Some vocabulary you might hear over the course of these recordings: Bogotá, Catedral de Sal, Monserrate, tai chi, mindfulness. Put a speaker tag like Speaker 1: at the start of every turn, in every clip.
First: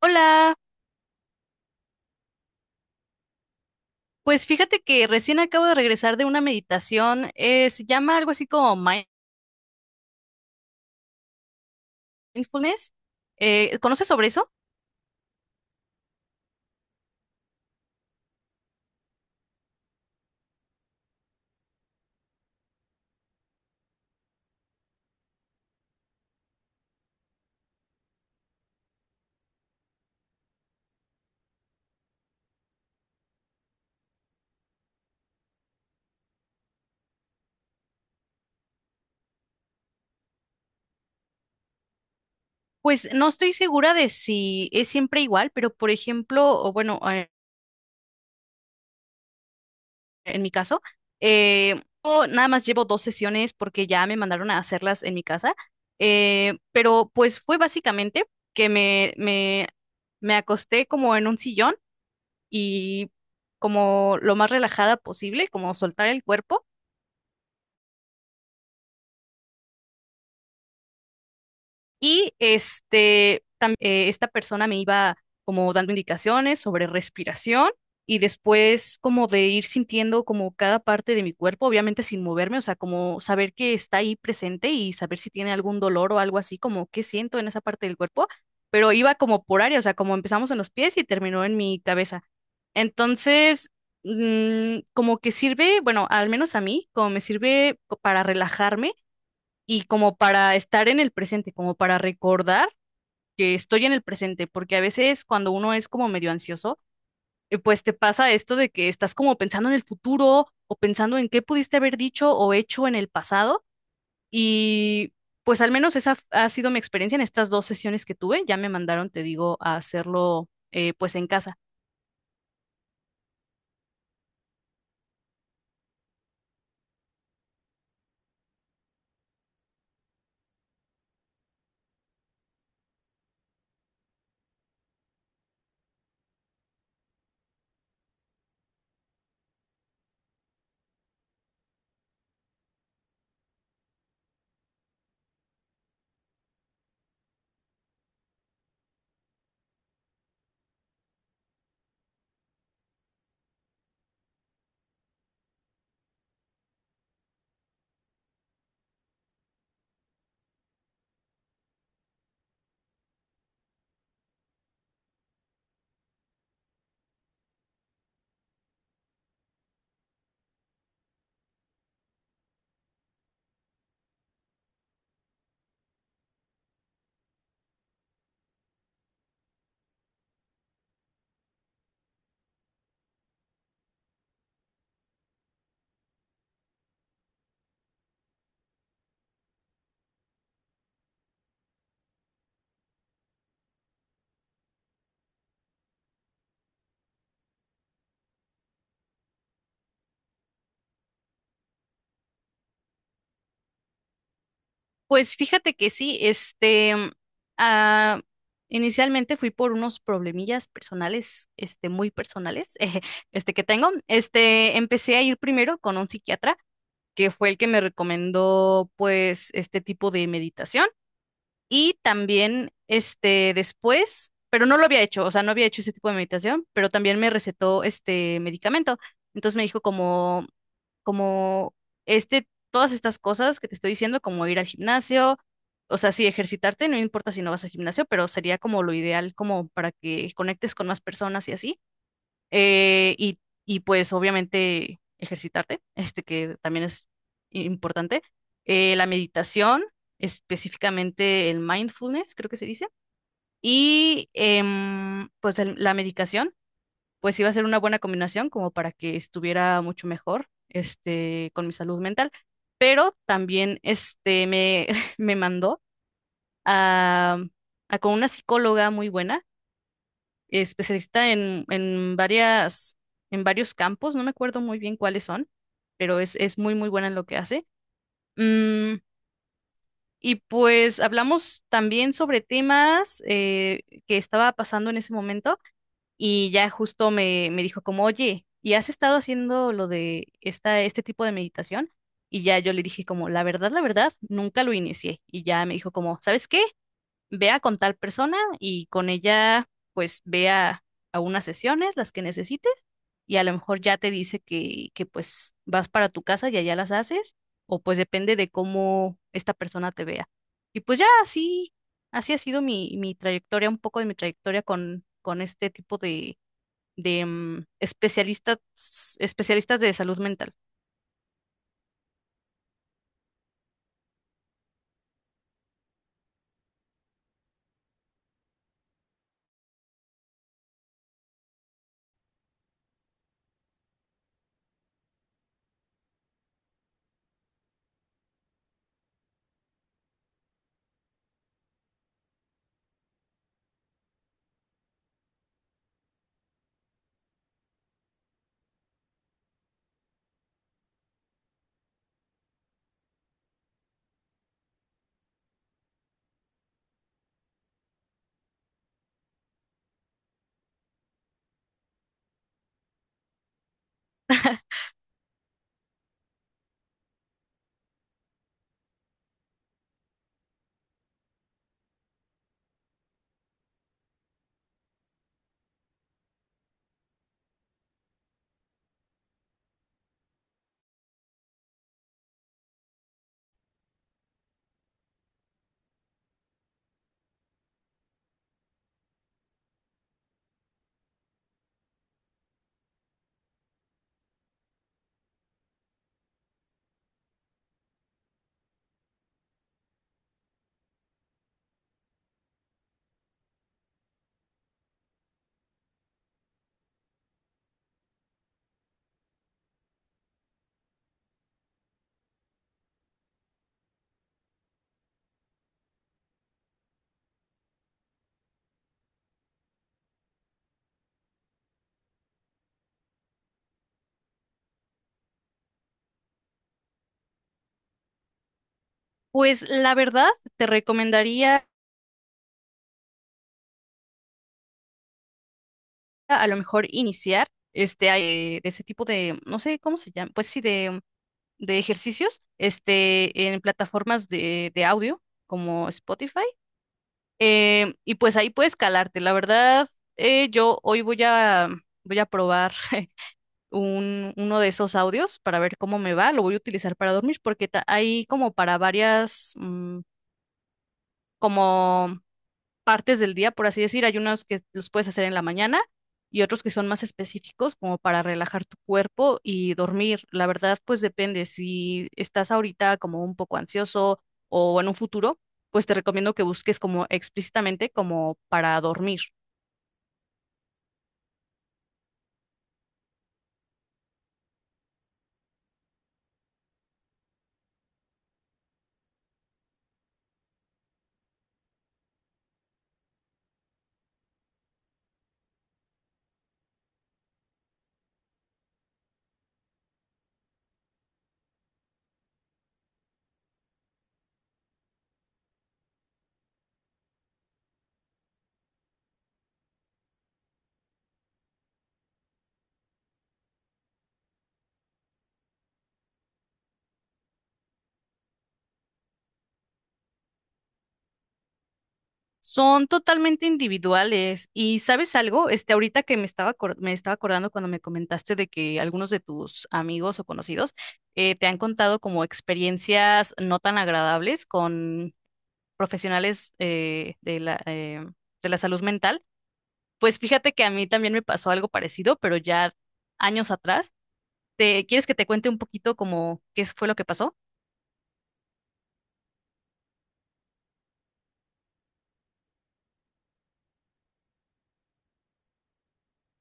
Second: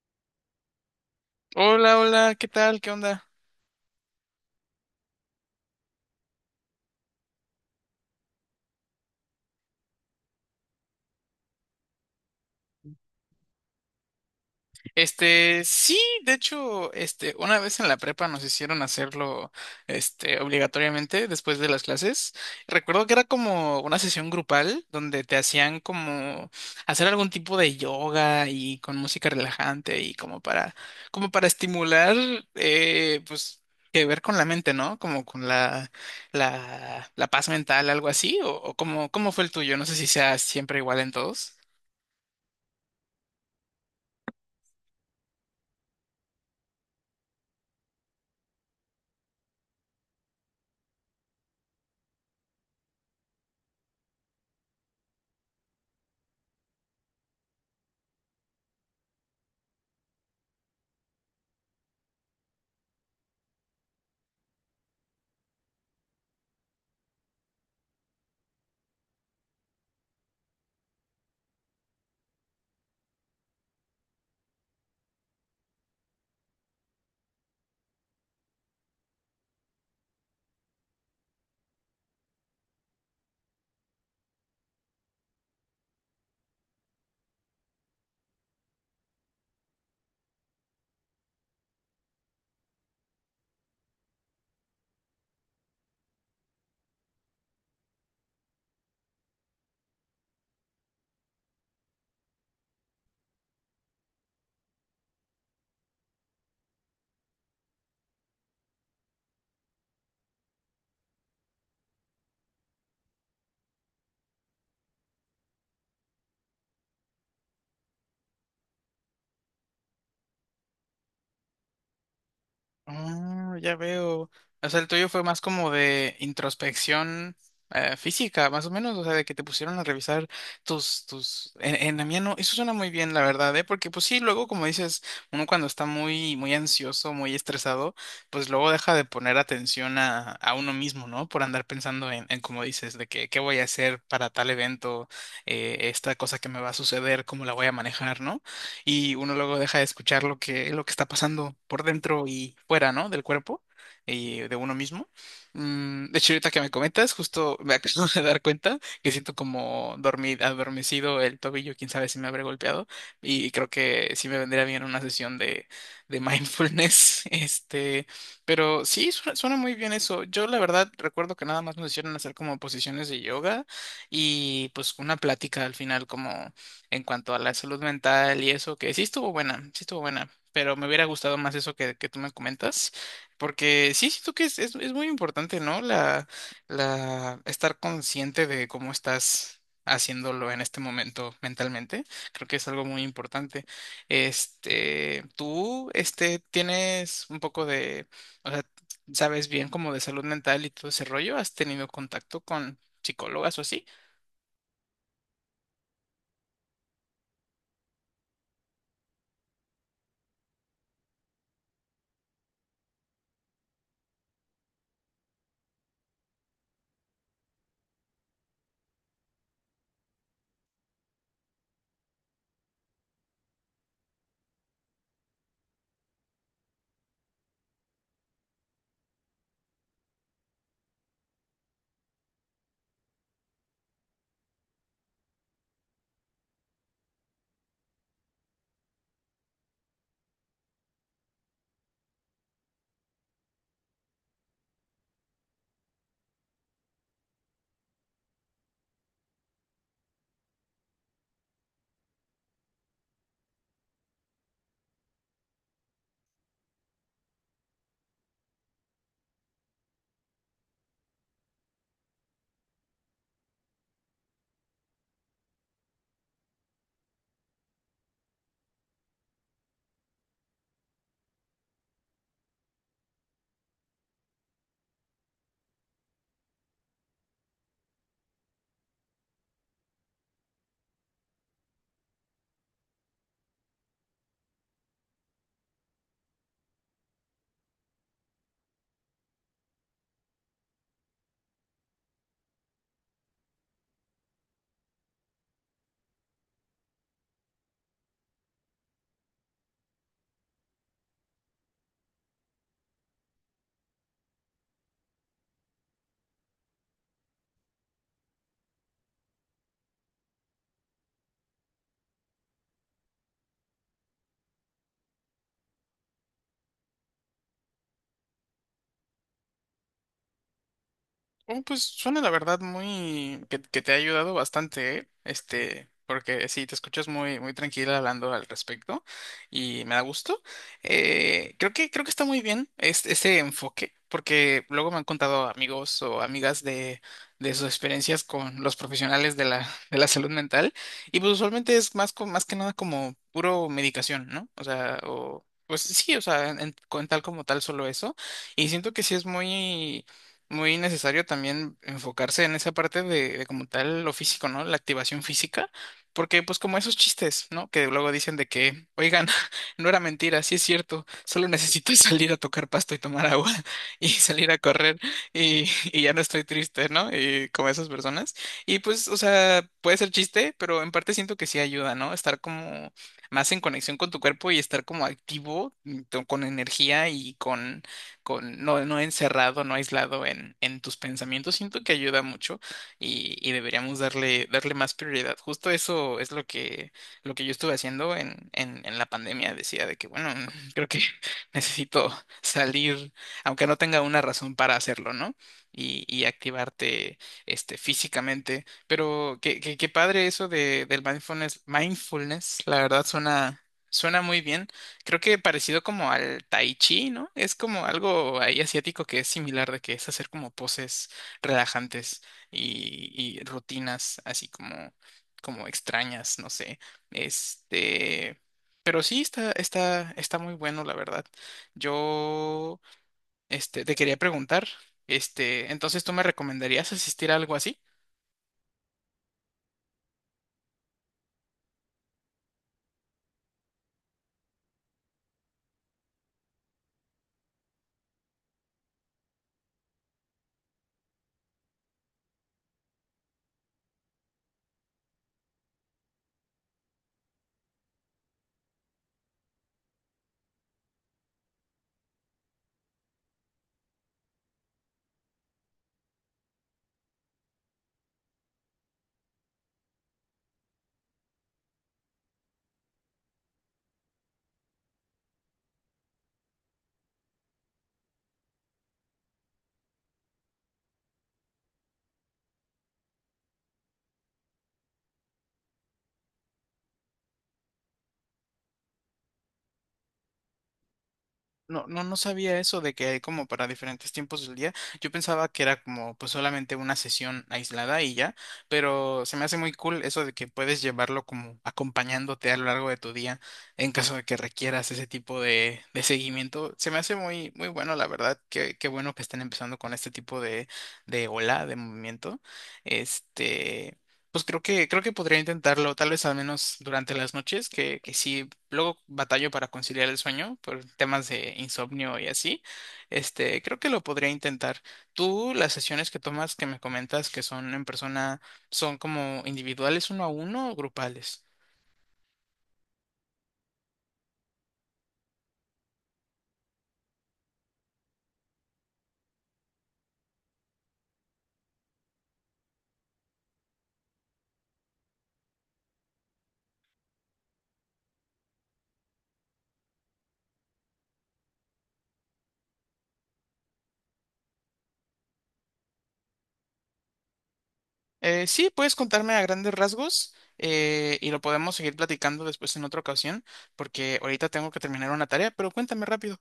Speaker 1: Hola,
Speaker 2: Hola, hola, ¿qué tal? ¿Qué onda?
Speaker 1: pues fíjate que recién acabo de regresar de una meditación, se llama algo así como mindfulness. ¿Conoces sobre eso?
Speaker 2: Sí, de hecho, una vez en la prepa nos hicieron hacerlo, obligatoriamente después de las clases. Recuerdo que era como una sesión grupal donde te hacían como hacer algún tipo de yoga y con música relajante y como para estimular, pues, que ver con la mente, ¿no? Como con la paz mental, algo así, o cómo, cómo fue el tuyo. No sé si sea siempre igual en todos.
Speaker 1: Pues no estoy segura de si es siempre igual, pero por ejemplo, o bueno, en mi caso, yo nada más llevo dos sesiones porque ya me mandaron a hacerlas en mi casa, pero pues fue básicamente que me acosté como en un sillón y como lo más relajada posible, como soltar el cuerpo. Y esta persona me iba como dando indicaciones sobre respiración y después como de ir sintiendo como cada parte de mi cuerpo, obviamente sin moverme, o sea, como saber que está ahí presente y saber si tiene algún dolor o algo así, como qué siento en esa parte del cuerpo, pero iba como por área, o sea, como empezamos en los pies y terminó en mi cabeza. Entonces, como que sirve, bueno, al menos a mí, como me sirve para relajarme y como para estar en el presente, como para recordar que estoy en el presente, porque a veces cuando uno es como medio ansioso, pues te pasa esto de que estás como pensando en el futuro o pensando en qué pudiste haber dicho o hecho en el pasado y pues al menos esa ha sido mi experiencia en estas dos sesiones que tuve, ya me mandaron, te digo, a hacerlo pues en casa.
Speaker 2: Ah, ya veo. O sea, el tuyo fue más como de introspección física, más o menos, o sea, de que te pusieron a revisar en la mía no, eso suena muy bien, la verdad, ¿eh? Porque pues sí, luego, como dices, uno cuando está muy ansioso, muy estresado, pues luego deja de poner atención a uno mismo, ¿no? Por andar pensando como dices, de que qué voy a hacer para tal evento, esta cosa que me va a suceder, cómo la voy a manejar, ¿no? Y uno luego deja de escuchar lo que está pasando por dentro y fuera, ¿no? Del cuerpo y de uno mismo. De hecho, ahorita que me comentas, justo me acabo de dar cuenta que siento como dormir, adormecido el tobillo, quién sabe si me habré golpeado y creo que sí me vendría bien una sesión de mindfulness, pero sí, suena muy bien eso. Yo la verdad recuerdo que nada más nos hicieron hacer como posiciones de yoga y pues una plática al final en cuanto a la salud mental y eso, que sí estuvo buena, pero me hubiera gustado más eso que tú me comentas, porque sí siento que es muy importante, ¿no? La estar consciente de cómo estás haciéndolo en este momento mentalmente, creo que es algo muy importante. Tú, tienes un poco de, o sea, sabes bien como de salud mental y todo ese rollo, ¿has tenido contacto con psicólogas o así?
Speaker 1: Pues fíjate que sí, este, ah, inicialmente fui por unos problemillas personales, este, muy personales, este que tengo. Este, empecé a ir primero con un psiquiatra, que fue el que me recomendó, pues, este tipo de meditación. Y también, este, después, pero no lo había hecho, o sea, no había hecho ese tipo de meditación, pero también me recetó este medicamento. Entonces me dijo como, este, todas estas cosas que te estoy diciendo, como ir al gimnasio, o sea, sí, ejercitarte, no importa si no vas al gimnasio, pero sería como lo ideal, como para que conectes con más personas y así eh, y, y pues obviamente ejercitarte, este que también es importante. La meditación, específicamente el mindfulness, creo que se dice. Y pues la medicación, pues iba a ser una buena combinación como para que estuviera mucho mejor este, con mi salud mental. Pero también este, me mandó a, a con una psicóloga muy buena especialista en varias, en varios campos, no me acuerdo muy bien cuáles son, pero es muy buena en lo que hace. Mm, y pues hablamos también sobre temas que estaba pasando en ese momento y ya justo me dijo como, oye, ¿y has estado haciendo lo de este tipo de meditación? Y ya yo le dije como, la verdad, nunca lo inicié. Y ya me dijo como, ¿sabes qué? Vea con tal persona y con ella pues vea a unas sesiones, las que necesites, y a lo mejor ya te dice que pues vas para tu casa y allá las haces, o pues depende de cómo esta persona te vea. Y pues ya así ha sido mi trayectoria, un poco de mi trayectoria con este tipo de especialistas, especialistas de salud mental.
Speaker 2: Oh, pues suena la verdad muy que te ha ayudado bastante, ¿eh? Porque sí, te escuchas muy tranquila hablando al respecto y me da gusto. Eh, creo que está muy bien ese enfoque, porque luego me han contado amigos o amigas de sus experiencias con los profesionales de la salud mental, y pues usualmente es más, más que nada como puro medicación, ¿no? O sea, o pues sí, o sea, con tal como tal solo eso. Y siento que sí es muy necesario también enfocarse en esa parte de como tal lo físico, ¿no? La activación física, porque pues como esos chistes, ¿no? Que luego dicen de que, oigan, no era mentira, sí es cierto, solo necesito salir a tocar pasto y tomar agua y salir a correr y ya no estoy triste, ¿no? Y como esas personas. Y pues, o sea, puede ser chiste, pero en parte siento que sí ayuda, ¿no? Estar como más en conexión con tu cuerpo y estar como activo, con energía y con no, no encerrado, no aislado en tus pensamientos, siento que ayuda mucho y deberíamos darle más prioridad. Justo eso es lo que yo estuve haciendo en la pandemia. Decía de que, bueno, creo que necesito salir, aunque no tenga una razón para hacerlo, ¿no? Y activarte físicamente. Pero qué padre eso del mindfulness. Mindfulness, la verdad, suena muy bien. Creo que parecido como al tai chi, ¿no? Es como algo ahí asiático que es similar, de que es hacer como poses relajantes y rutinas así como extrañas, no sé. Este, pero sí está muy bueno, la verdad. Yo, te quería preguntar, entonces, ¿tú me recomendarías asistir a algo así?
Speaker 1: Pues la verdad, te recomendaría a lo mejor iniciar de ese tipo de, no sé cómo se llama, pues sí, de ejercicios, este, en plataformas de audio como Spotify. Y pues ahí puedes calarte. La verdad, yo hoy voy a probar uno de esos audios para ver cómo me va. Lo voy a utilizar para dormir porque hay como para varias, como partes del día, por así decir. Hay unos que los puedes hacer en la mañana y otros que son más específicos como para relajar tu cuerpo y dormir. La verdad, pues depende. Si estás ahorita como un poco ansioso o en un futuro, pues te recomiendo que busques como explícitamente como para dormir.
Speaker 2: No, no sabía eso de que hay como para diferentes tiempos del día. Yo pensaba que era como pues solamente una sesión aislada y ya, pero se me hace muy cool eso de que puedes llevarlo como acompañándote a lo largo de tu día en caso de que requieras ese tipo de seguimiento. Se me hace muy bueno, la verdad. Qué bueno que estén empezando con este tipo de ola, de movimiento. Este. Pues creo que podría intentarlo, tal vez al menos durante las noches, que sí, luego batallo para conciliar el sueño por temas de insomnio y así. Creo que lo podría intentar. Tú, las sesiones que tomas que me comentas que son en persona, ¿son como individuales uno a uno o grupales?
Speaker 1: Son totalmente individuales. Y sabes algo, este, ahorita que me estaba, me estaba acordando cuando me comentaste de que algunos de tus amigos o conocidos te han contado como experiencias no tan agradables con profesionales de la salud mental. Pues fíjate que a mí también me pasó algo parecido, pero ya años atrás. ¿Quieres que te cuente un poquito como qué fue lo que pasó?
Speaker 2: Sí, puedes contarme a grandes rasgos y lo podemos seguir platicando después en otra ocasión, porque ahorita tengo que terminar una tarea, pero cuéntame rápido.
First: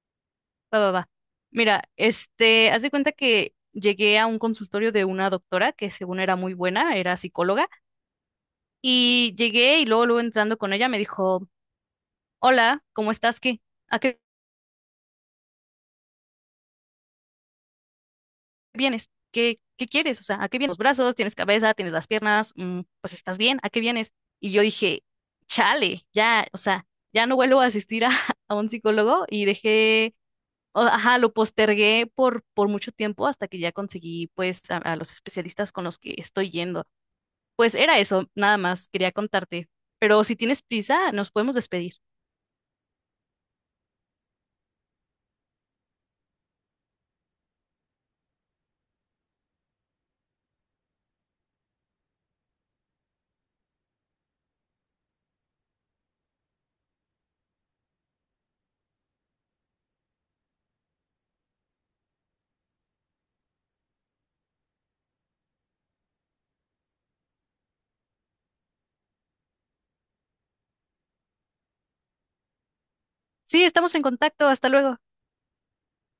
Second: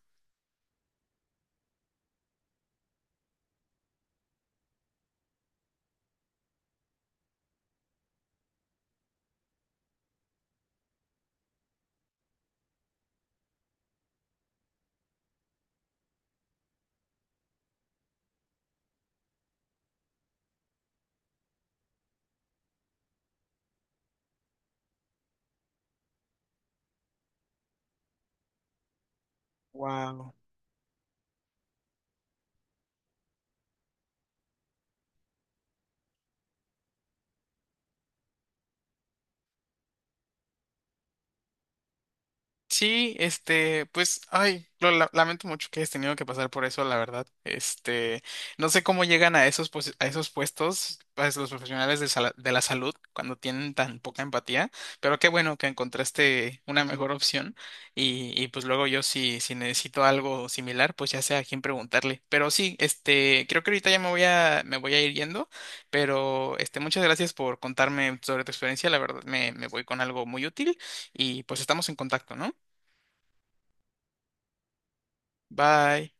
Speaker 1: Va, va, va. Mira, este, haz de cuenta que llegué a un consultorio de una doctora que según era muy buena, era psicóloga, y llegué y luego entrando con ella me dijo, hola, ¿cómo estás? ¿Qué? ¿A qué vienes? ¿Qué, qué quieres? O sea, ¿a qué vienes? Los brazos, tienes cabeza, tienes las piernas, pues estás bien, ¿a qué vienes? Y yo dije, chale, ya, o sea, ya no vuelvo a asistir a, a un psicólogo y dejé,
Speaker 2: Wow.
Speaker 1: ajá, lo postergué por mucho tiempo hasta que ya conseguí, pues, a los especialistas con los que estoy yendo. Pues era eso, nada más, quería contarte. Pero si tienes prisa, nos podemos despedir.
Speaker 2: Sí, pues, ay, lamento mucho que hayas tenido que pasar por eso, la verdad. No sé cómo llegan a esos, a esos puestos, pues, los profesionales de, de la salud cuando tienen tan poca empatía, pero qué bueno que encontraste una mejor opción y pues luego yo si necesito algo similar, pues ya sé a quién preguntarle. Pero sí, creo que ahorita ya me voy a ir yendo, pero muchas gracias por contarme sobre tu experiencia, la verdad me voy con algo muy útil y pues estamos en contacto, ¿no?
Speaker 1: Sí, estamos en contacto, hasta luego.
Speaker 2: Bye.